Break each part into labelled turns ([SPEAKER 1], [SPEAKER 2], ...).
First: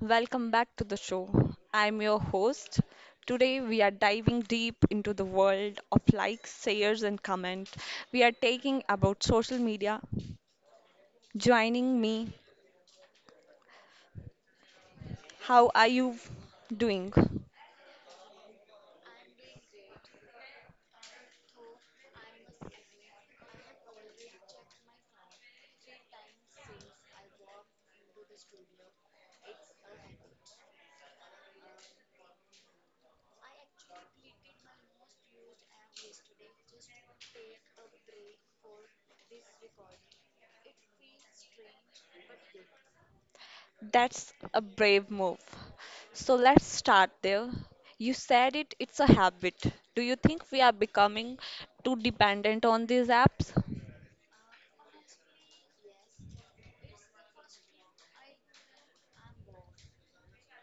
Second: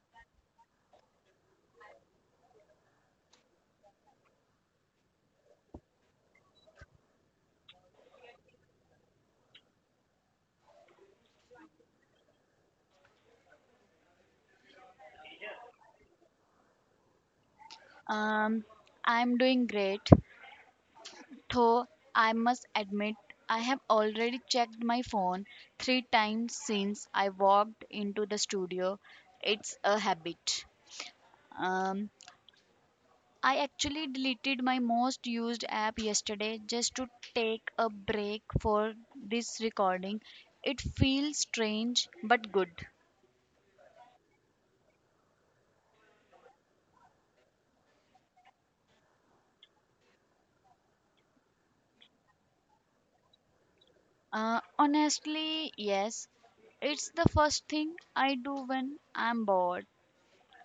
[SPEAKER 1] Welcome back to the show. I'm your host. Today, we are diving deep into the world of likes, shares, and comment. We are taking about social media. Joining me, how are you doing?
[SPEAKER 2] Um, I'm doing great, though I must admit I have already checked my phone three times since I walked into the studio. It's a habit. Um, I actually deleted my most used app yesterday just to take a break for this recording. It feels strange but good.
[SPEAKER 1] That's a brave move. So let's start there. You said it's a habit. Do you think we are becoming too dependent on these apps?
[SPEAKER 2] Honestly, yes. It's the first thing I do when I'm bored.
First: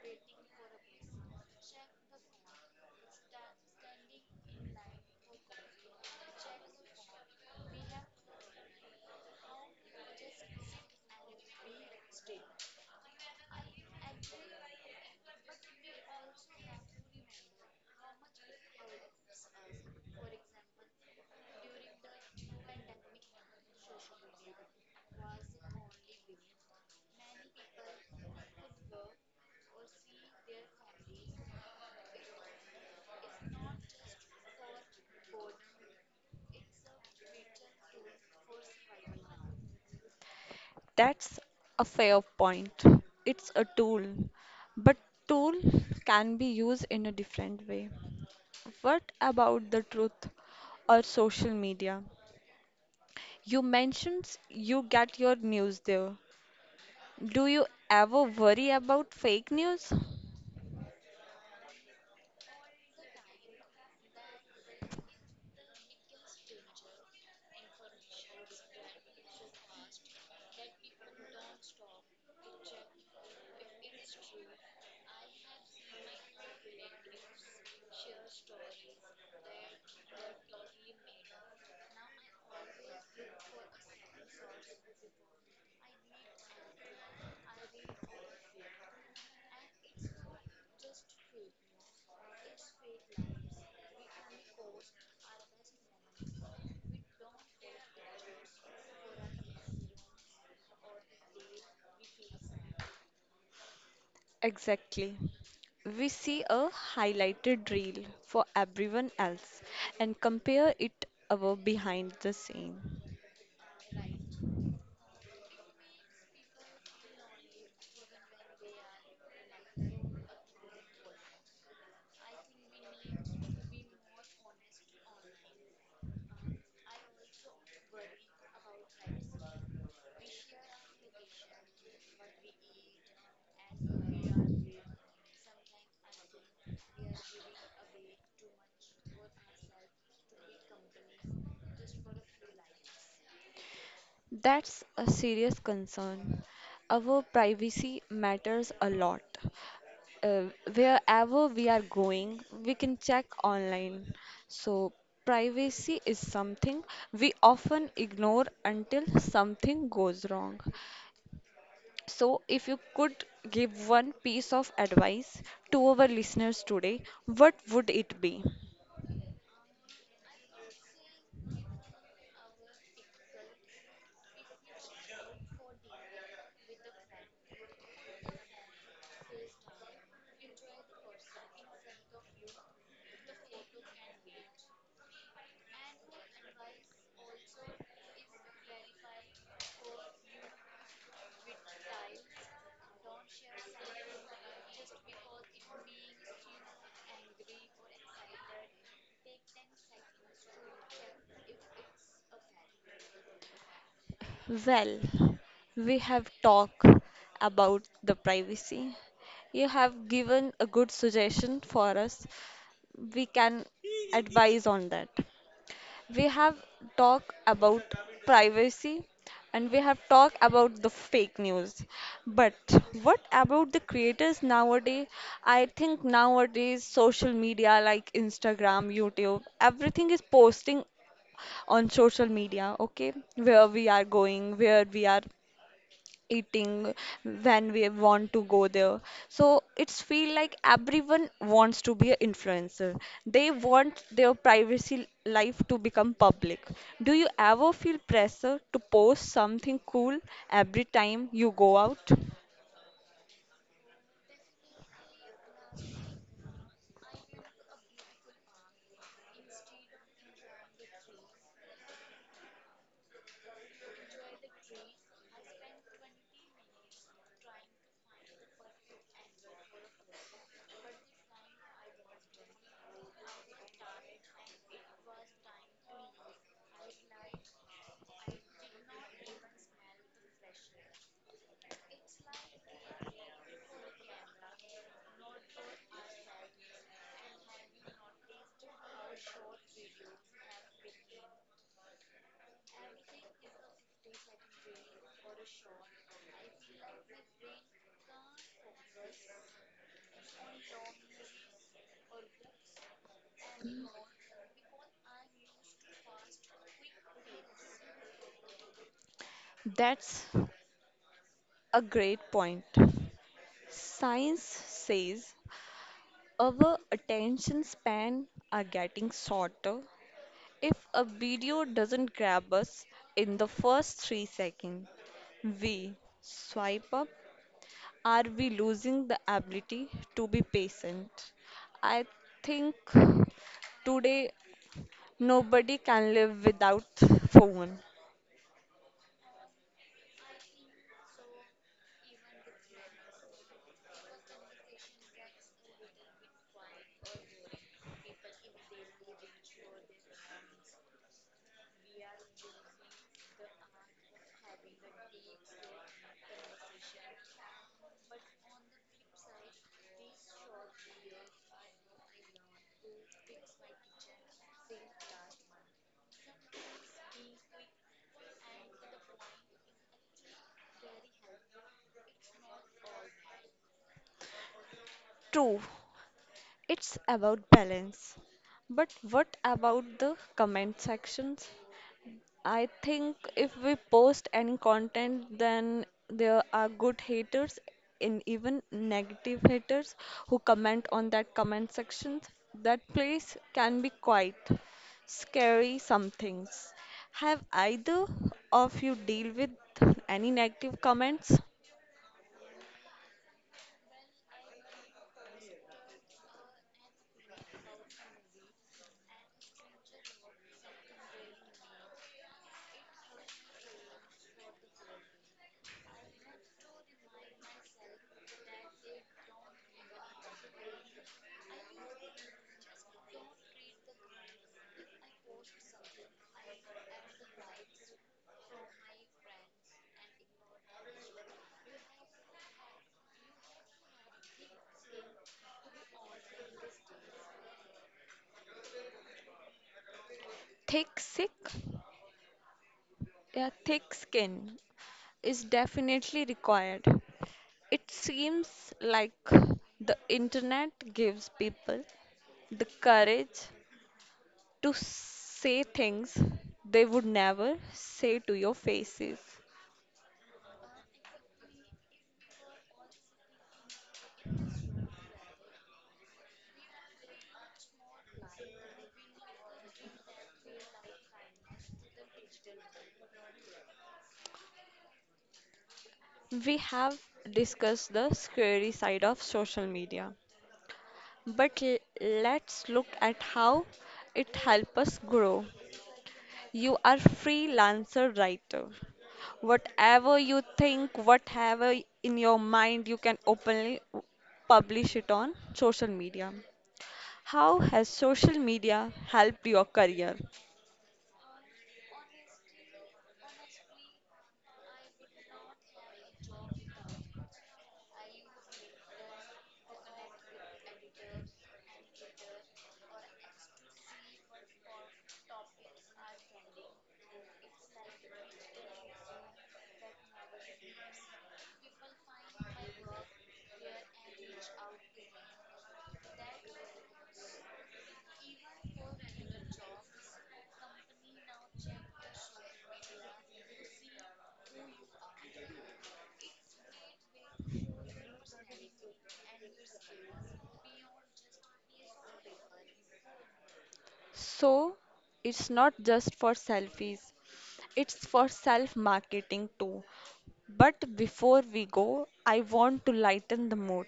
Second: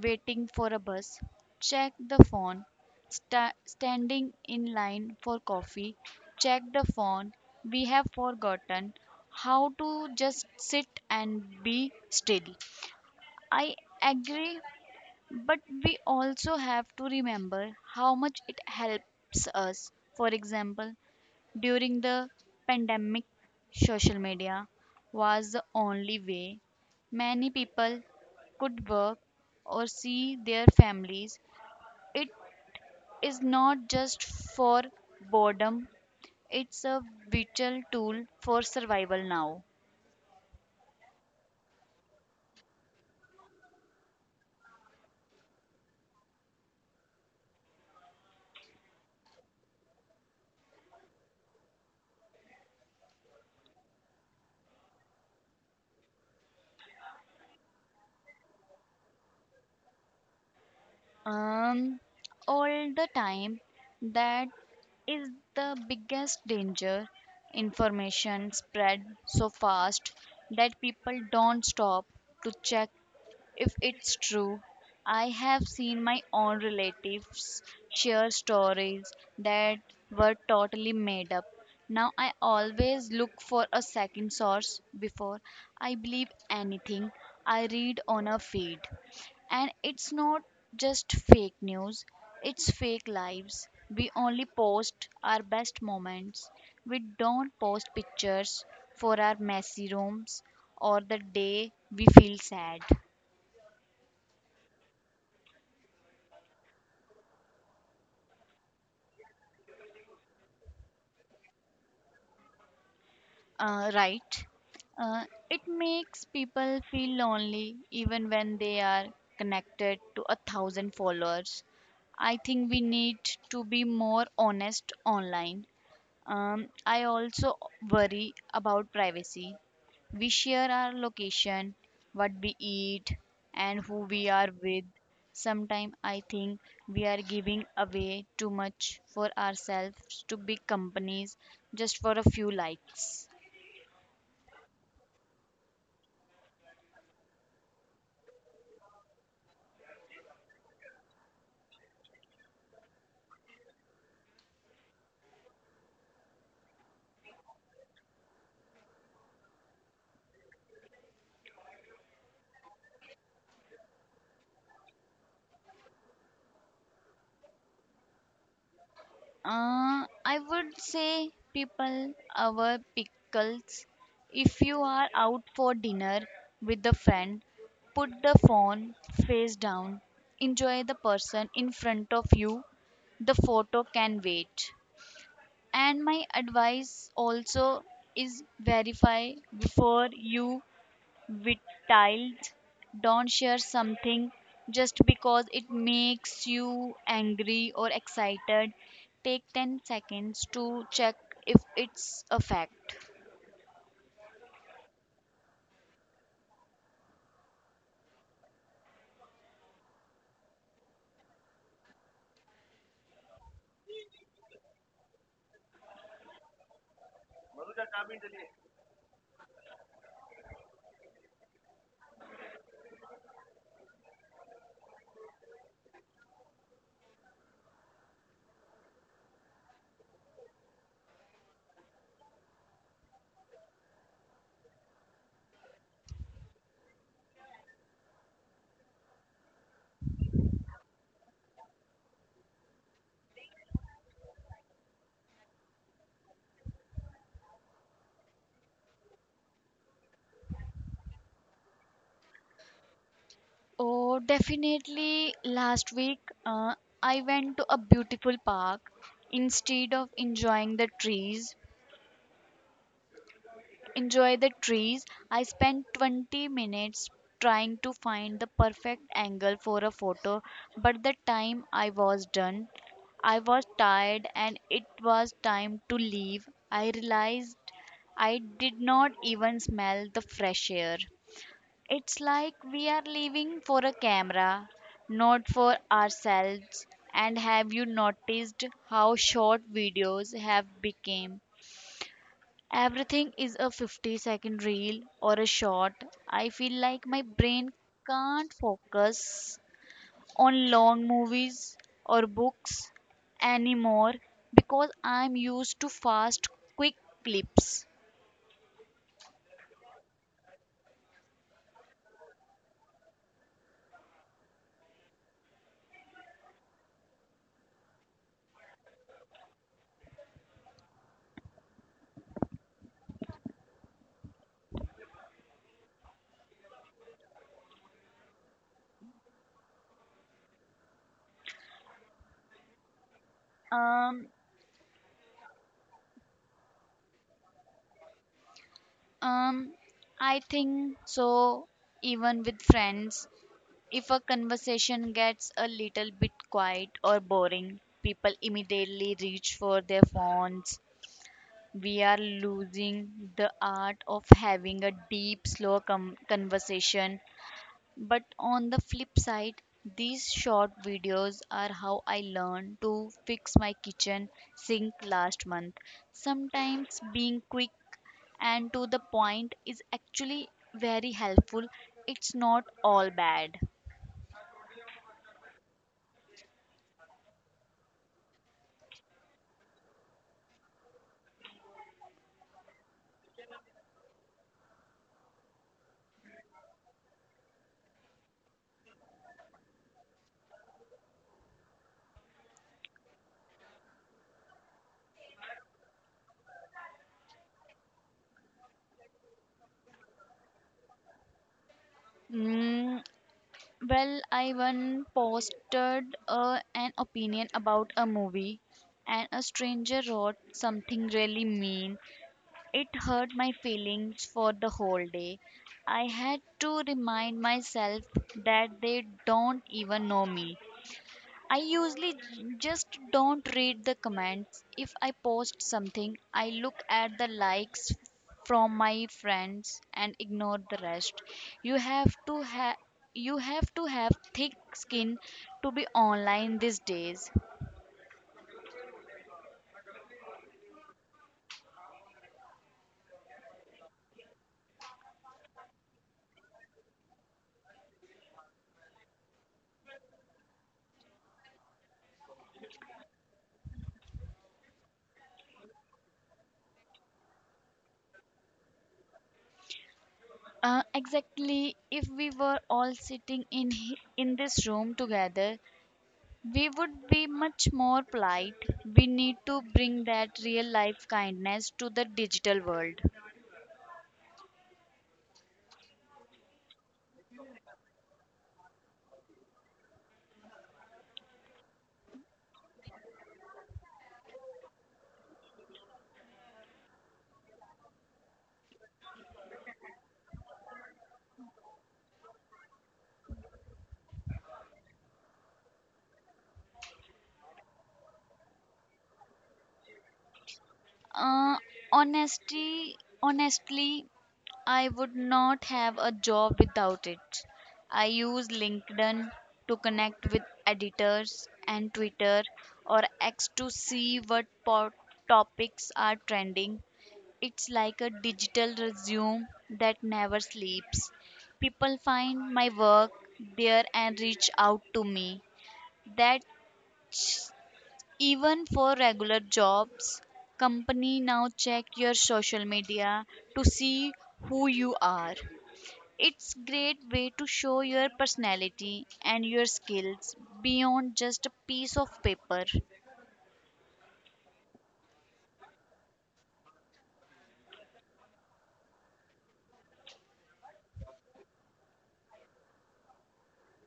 [SPEAKER 2] Waiting for a bus, check the phone, standing in line for coffee, check the phone. We have forgotten how to just sit and be still. I agree, but we also have to remember how much it helps us. For example, during the pandemic, social media was the only way many people could work or see their families. It is not just for boredom, it's a vital tool for survival now.
[SPEAKER 1] That's a fair point. It's a tool, but tool can be used in a different way. What about the truth or social media? You mentioned you get your news there. Do you ever worry about fake news?
[SPEAKER 2] Um, all the time, that is the biggest danger. Information spread so fast that people don't stop to check if it's true. I have seen my own relatives share stories that were totally made up. Now I always look for a second source before I believe anything I read on a feed. And it's not just fake news, it's fake lives. We only post our best moments. We don't post pictures for our messy rooms or the day we feel sad.
[SPEAKER 1] Exactly. We see a highlighted reel for everyone else and compare it our behind the scene.
[SPEAKER 2] Right. Uh, it makes people feel lonely even when they are connected to a thousand followers. I think we need to be more honest online. I also worry about privacy. We share our location, what we eat, and who we are with. Sometimes I think we are giving away too much for ourselves to big companies just for a few likes.
[SPEAKER 1] That's a serious concern. Our privacy matters a lot. Uh, Wherever we are going, we can check online. So, privacy is something we often ignore until something goes wrong. So, if you could give one piece of advice to our listeners today, what would it be?
[SPEAKER 2] I would say people our pickles. If you are out for dinner with a friend, put the phone face down. Enjoy the person in front of you. The photo can wait. And my advice also is verify before you Wild don't share something just because it makes you angry or excited. Take 10 seconds to check if it's a fact.
[SPEAKER 1] Well, we have talked about the privacy. You have given a good suggestion for us. We can advise on that. We have talked about privacy and we have talked about the fake news. But what about the creators nowadays? I think nowadays social media like Instagram, YouTube, everything is posting on social media, okay? Where we are going, where we are eating when we want to go there, so it's feel like everyone wants to be an influencer. They want their privacy life to become public. Do you ever feel pressure to post something cool every time you go out?
[SPEAKER 2] Oh, definitely. Last week, uh, I went to a beautiful park. Instead of enjoying the trees, enjoy the trees. I spent 20 minutes trying to find the perfect angle for a photo, but the time I was done, I was tired and it was time to leave. I realized I did not even smell the fresh air. It's like we are living for a camera, not for ourselves. And have you noticed how short videos have become? Everything is a 50-second reel or a short. I feel like my brain can't focus on long movies or books anymore because I'm used to fast, quick clips.
[SPEAKER 1] That's a great point. Science says our attention span are getting shorter. If a video doesn't grab us in the first 3 seconds, we swipe up. Are we losing the ability to be patient? I think today
[SPEAKER 2] Um,
[SPEAKER 1] nobody can live without phone.
[SPEAKER 2] um, I think so, even with friends. If a conversation gets a little bit quiet or boring, people immediately reach for their phones. We are losing the art of having a deep, slow conversation. But on the flip side, these short videos are how I learned to fix my kitchen sink last month. Sometimes being quick and to the point is actually very helpful. It's not all bad.
[SPEAKER 1] True, it's about balance. But what about the comment sections? I think if we post any content, then there are good haters and even negative haters who comment on that comment section. That place can be quite scary some things. Have either of you deal with any negative comments?
[SPEAKER 2] Mm, Well, I once posted an opinion about a movie, and a stranger wrote something really mean. It hurt my feelings for the whole day. I had to remind myself that they don't even know me. I usually just don't read the comments. If I post something, I look at the likes from my friends and ignore the rest. You have to have You have to have thick skin to be online these days.
[SPEAKER 1] Thick sick? Yeah, thick skin is definitely required. It seems like the internet gives people the courage to say things they would never say to your faces.
[SPEAKER 2] Exactly. If we were all sitting in in this room together, we would be much more polite. We need to bring that real life kindness to the digital world.
[SPEAKER 1] We have discussed the scary side of social media, but let's look at how it helps us grow. You are freelancer writer. Whatever you think, whatever in your mind, you can openly publish it on social media. How has social media helped your career?
[SPEAKER 2] Uh, honesty, honestly, I would not have a job without it. I use LinkedIn to connect with editors and Twitter or X to see what topics are trending. It's like a digital resume that never sleeps. People find my work there and reach out to me. That even for regular jobs, company now check your social media to see who you are. It's great way to show your personality and your skills beyond just a piece of paper.
[SPEAKER 1] So it's not just for selfies, it's for self marketing too. But before we go, I want to lighten the mood.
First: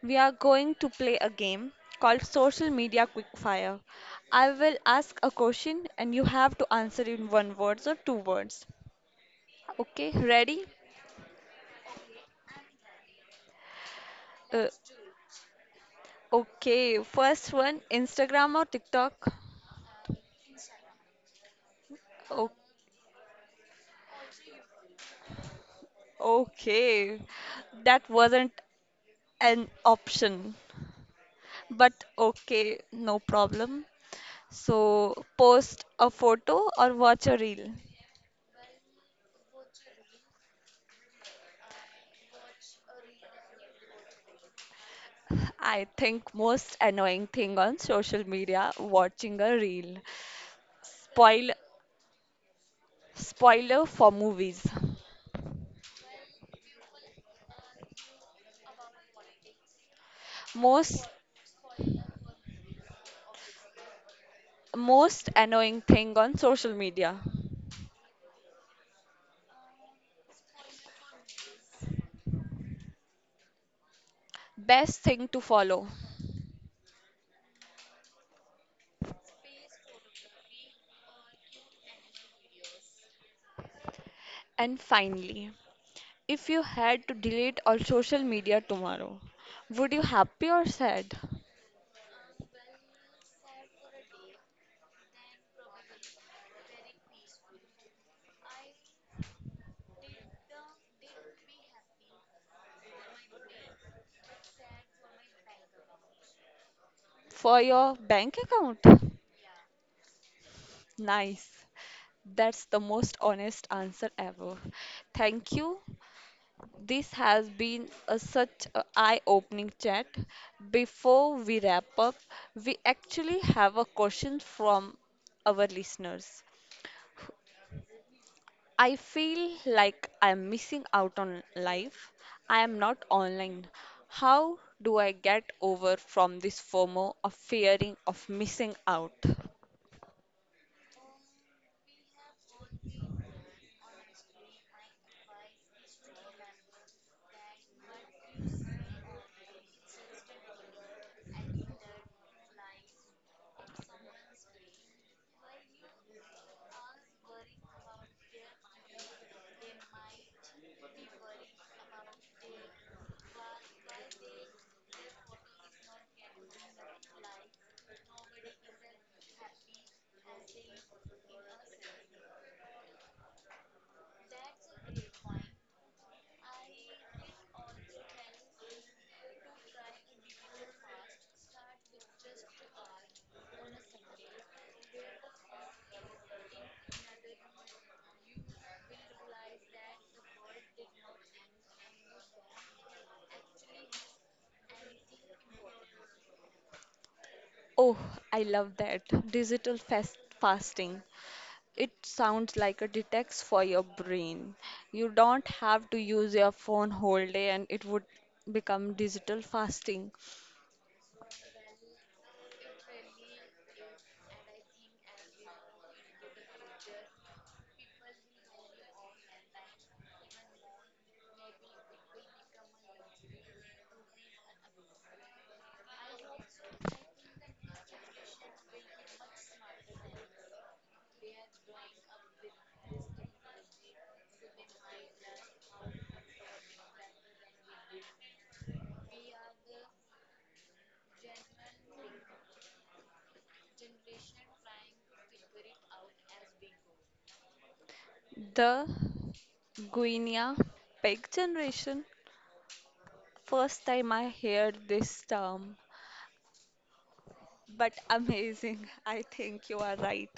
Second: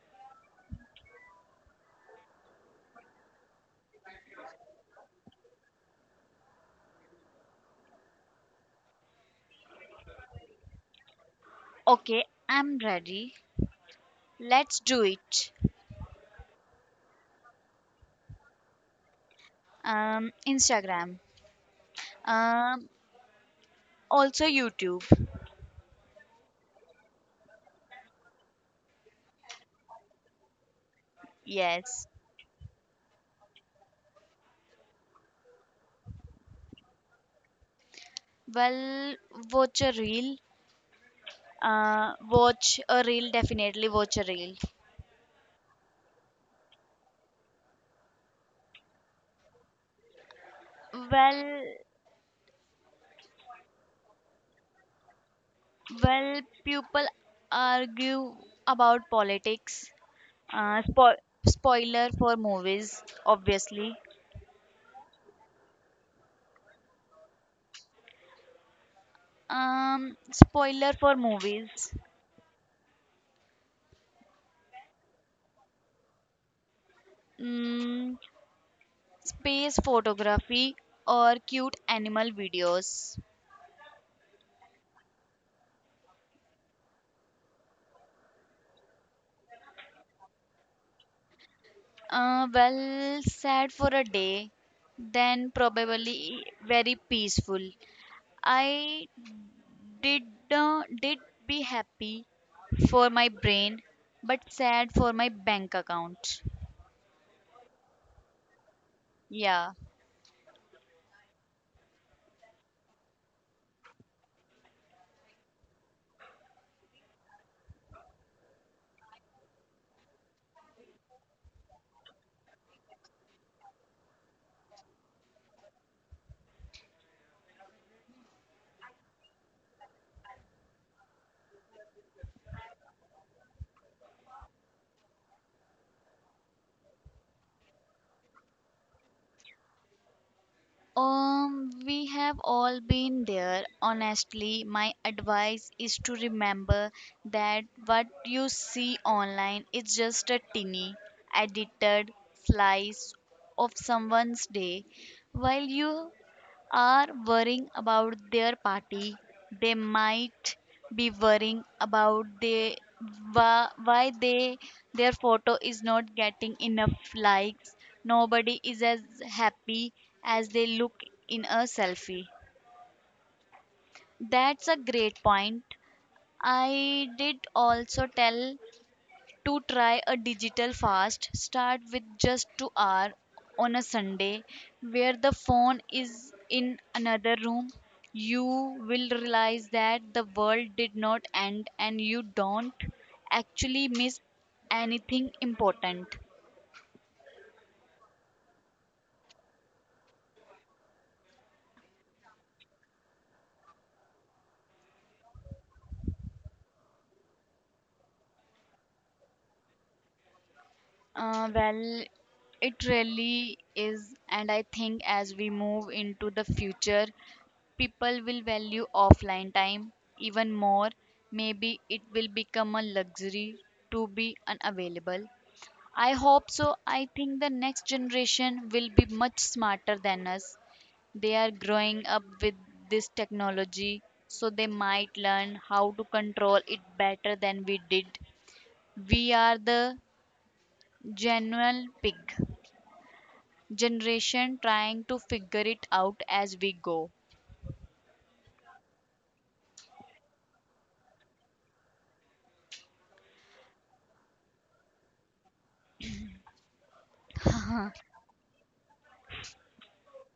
[SPEAKER 1] We are going to play a game called Social Media Quickfire. I will ask a question and you have to answer in one word or two words. Okay, ready?
[SPEAKER 2] Okay, I'm ready.
[SPEAKER 1] Uh,
[SPEAKER 2] Let's do it.
[SPEAKER 1] okay, first one, Instagram or TikTok?
[SPEAKER 2] Instagram.
[SPEAKER 1] O-
[SPEAKER 2] Um, Also YouTube.
[SPEAKER 1] okay, that wasn't an option. But
[SPEAKER 2] Yes.
[SPEAKER 1] okay, no problem. So, post a photo or watch a reel.
[SPEAKER 2] Well, watch a reel. Definitely watch a reel.
[SPEAKER 1] I think most annoying thing on social media, watching a reel. Spoil
[SPEAKER 2] Well,
[SPEAKER 1] Spoiler for movies.
[SPEAKER 2] Well, people argue about politics. Uh,
[SPEAKER 1] Most
[SPEAKER 2] spo- Spoiler for movies, obviously.
[SPEAKER 1] Most annoying thing on social media.
[SPEAKER 2] Spoiler for movies.
[SPEAKER 1] Best thing to follow.
[SPEAKER 2] Mm, Space photography or cute animal videos.
[SPEAKER 1] And finally, if you had to delete all social media tomorrow, would you happy or sad?
[SPEAKER 2] Well, sad for a day, then probably very peaceful. I did uh, did be happy for my brain, but sad for my bank account.
[SPEAKER 1] For your bank account?
[SPEAKER 2] Yeah.
[SPEAKER 1] Nice. That's the most honest answer ever. Thank you. This has been such an eye opening chat. Before we wrap up, we actually have a question from our listeners. I feel like I'm missing out on life. I am not online. How do I get over from this FOMO of fearing of missing out?
[SPEAKER 2] We have all been there. Honestly, my advice is to remember that what you see online is just a tiny, edited slice of someone's day, while you are worrying about their party. They might be worrying about the why they their photo is not getting enough likes. Nobody is as happy as they look in a selfie. That's a great point. I did also tell to try a digital fast start with just 2 hours on a sunday where the phone is in another room. You will realize that the world did not end and you don't actually miss anything important.
[SPEAKER 1] Oh, I love that. Digital fast fasting. It sounds like a detox for your brain. You don't have to use your phone whole day and it would become digital fasting.
[SPEAKER 2] Well, it really is, and I think as we move into the future, people will value offline time even more. Maybe it will become a luxury to be unavailable. I hope so. I think the next generation will be much smarter than us. They are growing up with this technology, so they might learn how to control it better than we did. We are the genuine pig generation trying to figure it out as we go.
[SPEAKER 1] The Guinea pig generation. First time I heard this term, but amazing. I think you are right.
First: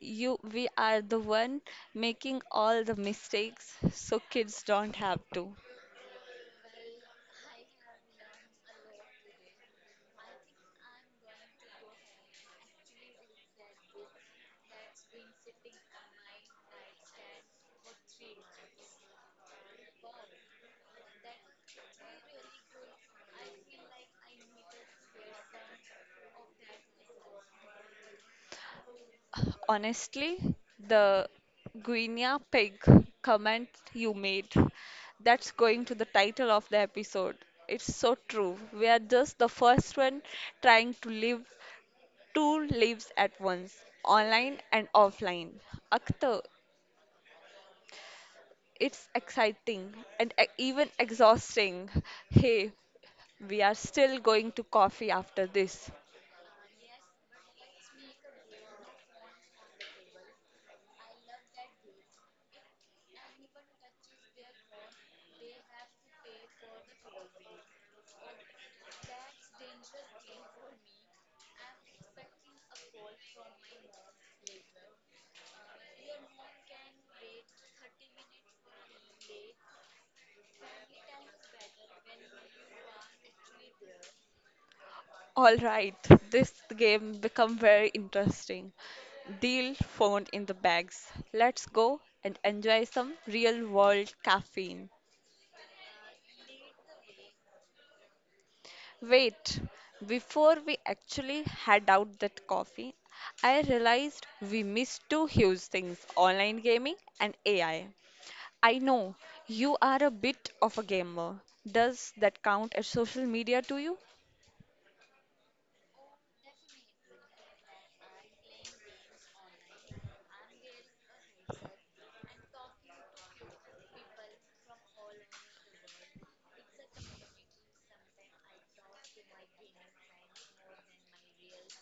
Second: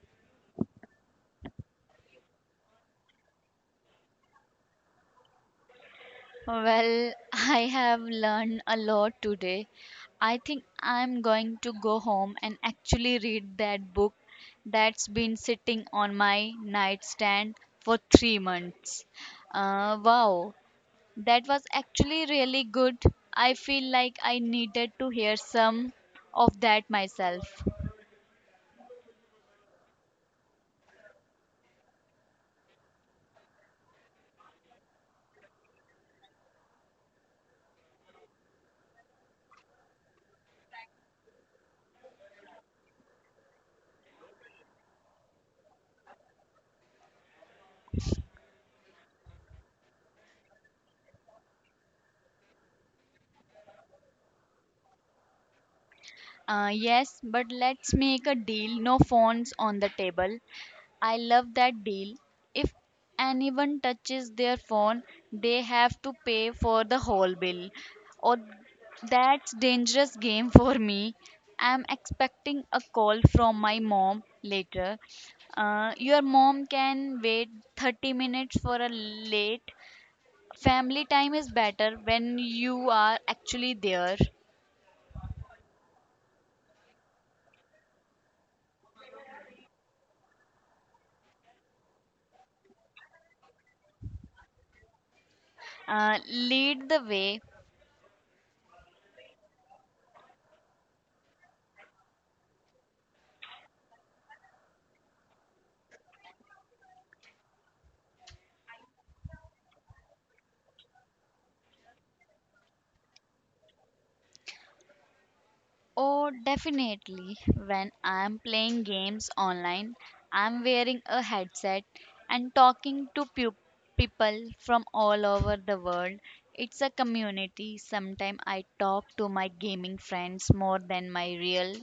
[SPEAKER 1] You We are the one making all the mistakes so kids don't have to.
[SPEAKER 2] Well, I have learned a lot today. I think I'm going to go home and actually read that book that's been sitting on my nightstand for 3 months. Wow, that was actually really good. I feel like I needed to hear some of that myself.
[SPEAKER 1] Honestly, the Guinea pig comment you made, that's going to the title of the episode. It's so true. We are just the first one trying to live two lives at once, online and offline. Akhtar, it's exciting and even exhausting. Hey, we are still going to coffee after this.
[SPEAKER 2] Yes, but let's make a deal, no phones on the table. I love that deal. If anyone touches their phone, they have to pay for the whole bill. Or that's dangerous game for me. I'm expecting a call from my mom later. Your mom can wait 30 minutes for a late. Family time is better when you are actually there.
[SPEAKER 1] All right, this game become very interesting. Deal phone in the bags. Let's go and enjoy some real world caffeine.
[SPEAKER 2] Lead the way.
[SPEAKER 1] Wait, before we actually had out that coffee, I realized we missed two huge things, online gaming and AI. I know you are a bit of a gamer. Does that count as social media to you?
[SPEAKER 2] Oh, definitely. When I'm playing games online, I'm wearing a headset and talking to people from all over the world. It's a community. Sometimes I talk to my gaming friends more than my real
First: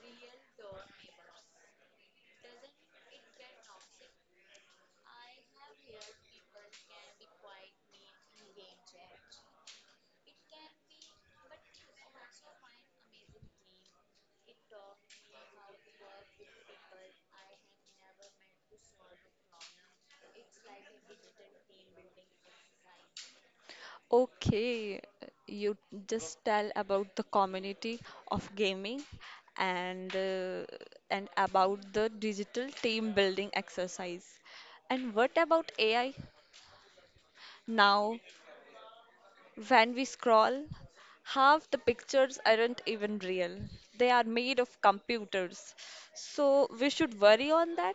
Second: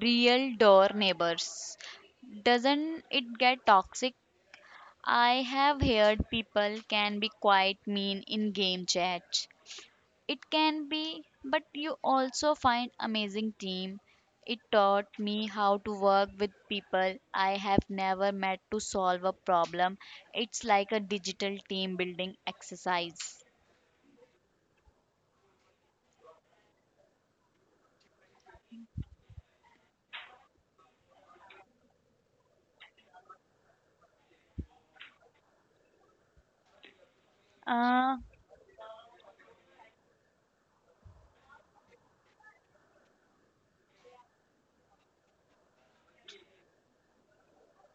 [SPEAKER 2] real door neighbors. Doesn't it get toxic? I have heard people can be quite mean in game chat. It can be, but you also find amazing team. It taught me how to work with people I have never met to solve a problem. It's like a digital team building exercise.
[SPEAKER 1] Okay, you just tell about the community of gaming and and about the digital team building exercise. And what about AI?
[SPEAKER 2] Uh,
[SPEAKER 1] Now, when we scroll, half the pictures aren't even real. They are made of computers. So we should worry on that.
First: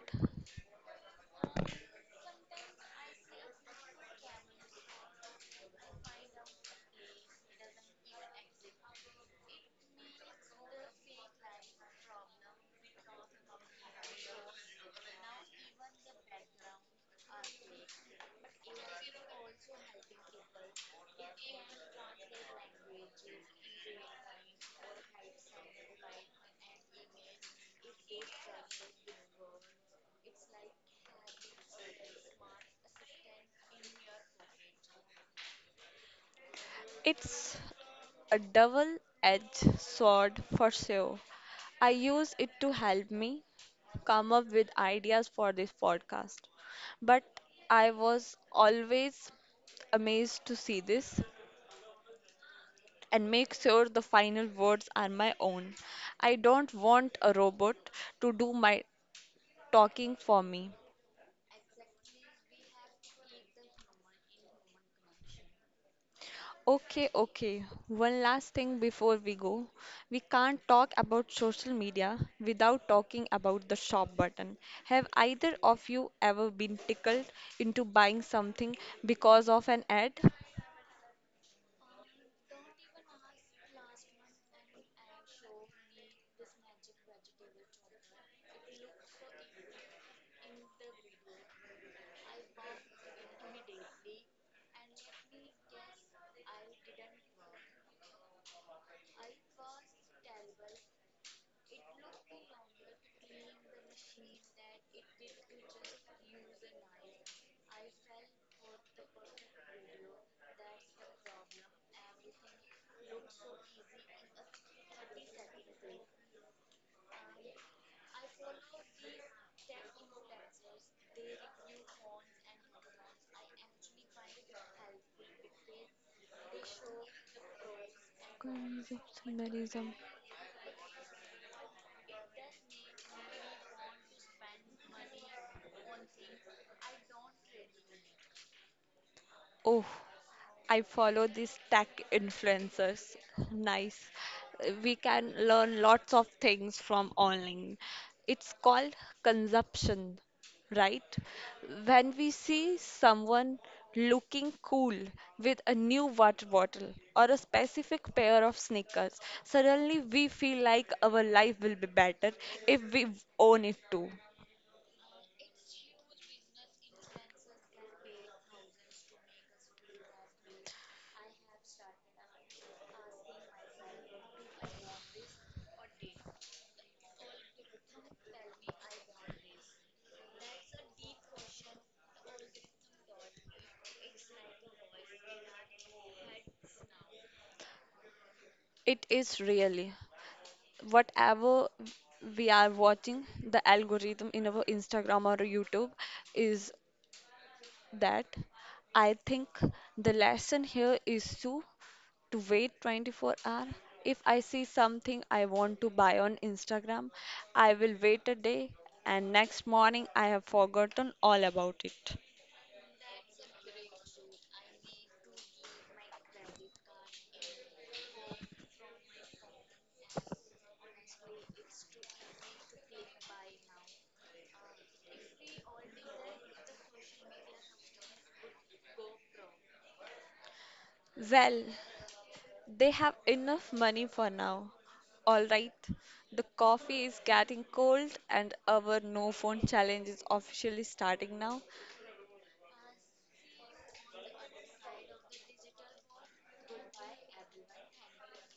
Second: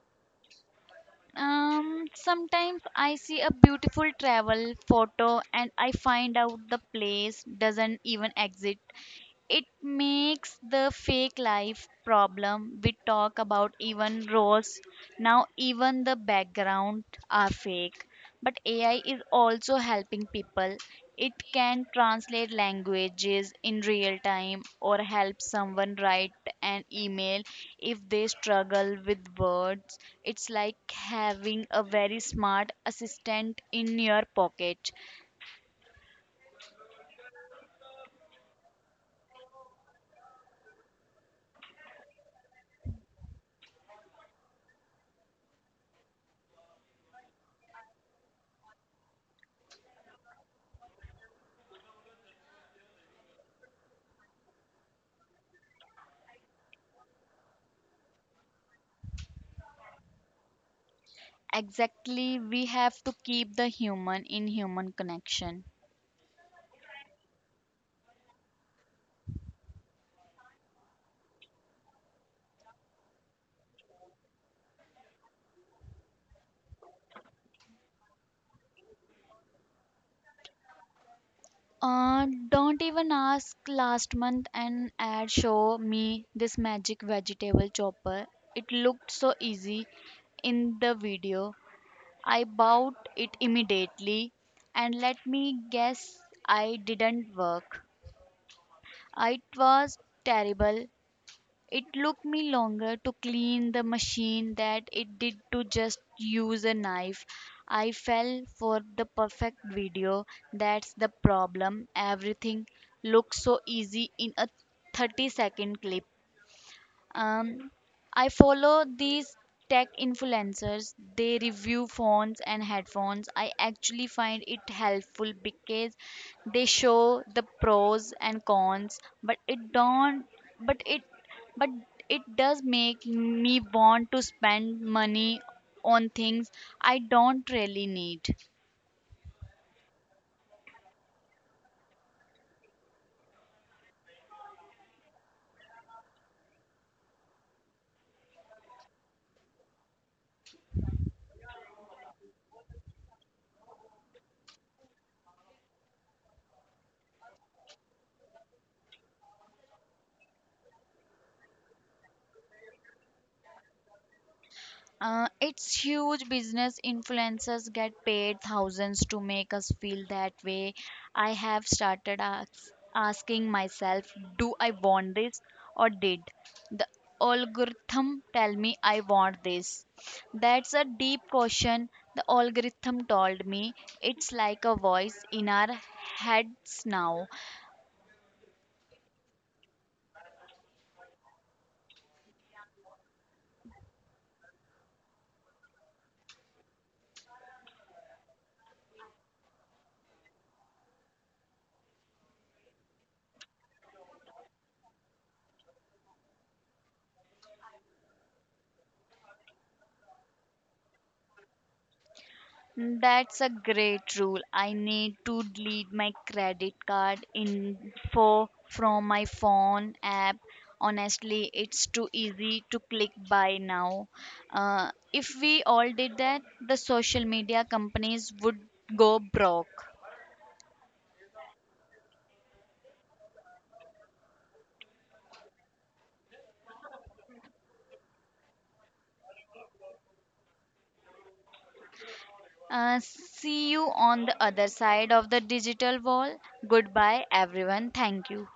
[SPEAKER 2] Sometimes I see a beautiful travel photo and I find out the place doesn't even exist. It makes the fake life problem we talk about even worse. Now, even the background are fake. But AI is also helping people. It can translate languages in real time or help someone write an email if they struggle with words. It's like having a very smart assistant in your pocket.
[SPEAKER 1] It's a double-edged sword for sure. I use it to help me, come up with ideas for this podcast. But I was always amazed to see this and make sure the final words are my own. I don't want a robot to do my talking for me.
[SPEAKER 2] Exactly, we have to keep the human in human connection.
[SPEAKER 1] Okay, okay. One last thing before we go. We can't talk about social media without talking about the shop button. Have either of you ever been tickled into buying something because of an ad?
[SPEAKER 2] Don't even ask, last month an ad show me this magic vegetable chopper. It looked so easy in the video. I bought it immediately and let me guess I didn't work. It was terrible. It took me longer to clean the machine than it did to just use a knife. I fell for the perfect video. That's the problem. Everything looks so easy in a 30-second clip. Um, I follow these tech influencers. They review phones and headphones. I actually find it helpful because they show the pros and
[SPEAKER 1] Crazy
[SPEAKER 2] cons, but it
[SPEAKER 1] minimalism.
[SPEAKER 2] don't but it but it does make me want to spend money on things I don't really need.
[SPEAKER 1] Oh, I follow these tech influencers. Nice. We can learn lots of things from online. It's called consumption, right? When we see someone looking cool with a new water bottle or a specific pair of sneakers, suddenly we feel like our life will be better if we own it too.
[SPEAKER 2] It's huge business influencers get paid thousands to make us feel that way. I have started asking myself, do I want this or did the algorithm tell me I want this? That's a deep question. The algorithm told me it's like a voice in our heads now.
[SPEAKER 1] It is really. Whatever we are watching, the algorithm in our Instagram or YouTube is that, I think the lesson here is to wait 24 hours. If I see something I want to buy on Instagram, I will wait a day and next morning I have forgotten all about it.
[SPEAKER 2] That's a great rule. I need to delete my credit card info from my phone app. Honestly, it's too easy to click buy now. If we all did that, the social media companies would go broke.
[SPEAKER 1] Well, they have enough money for now. Alright, the coffee is getting cold and our no phone challenge is officially starting now.
[SPEAKER 2] See you on the other side of the digital wall. Goodbye, everyone. Thank you.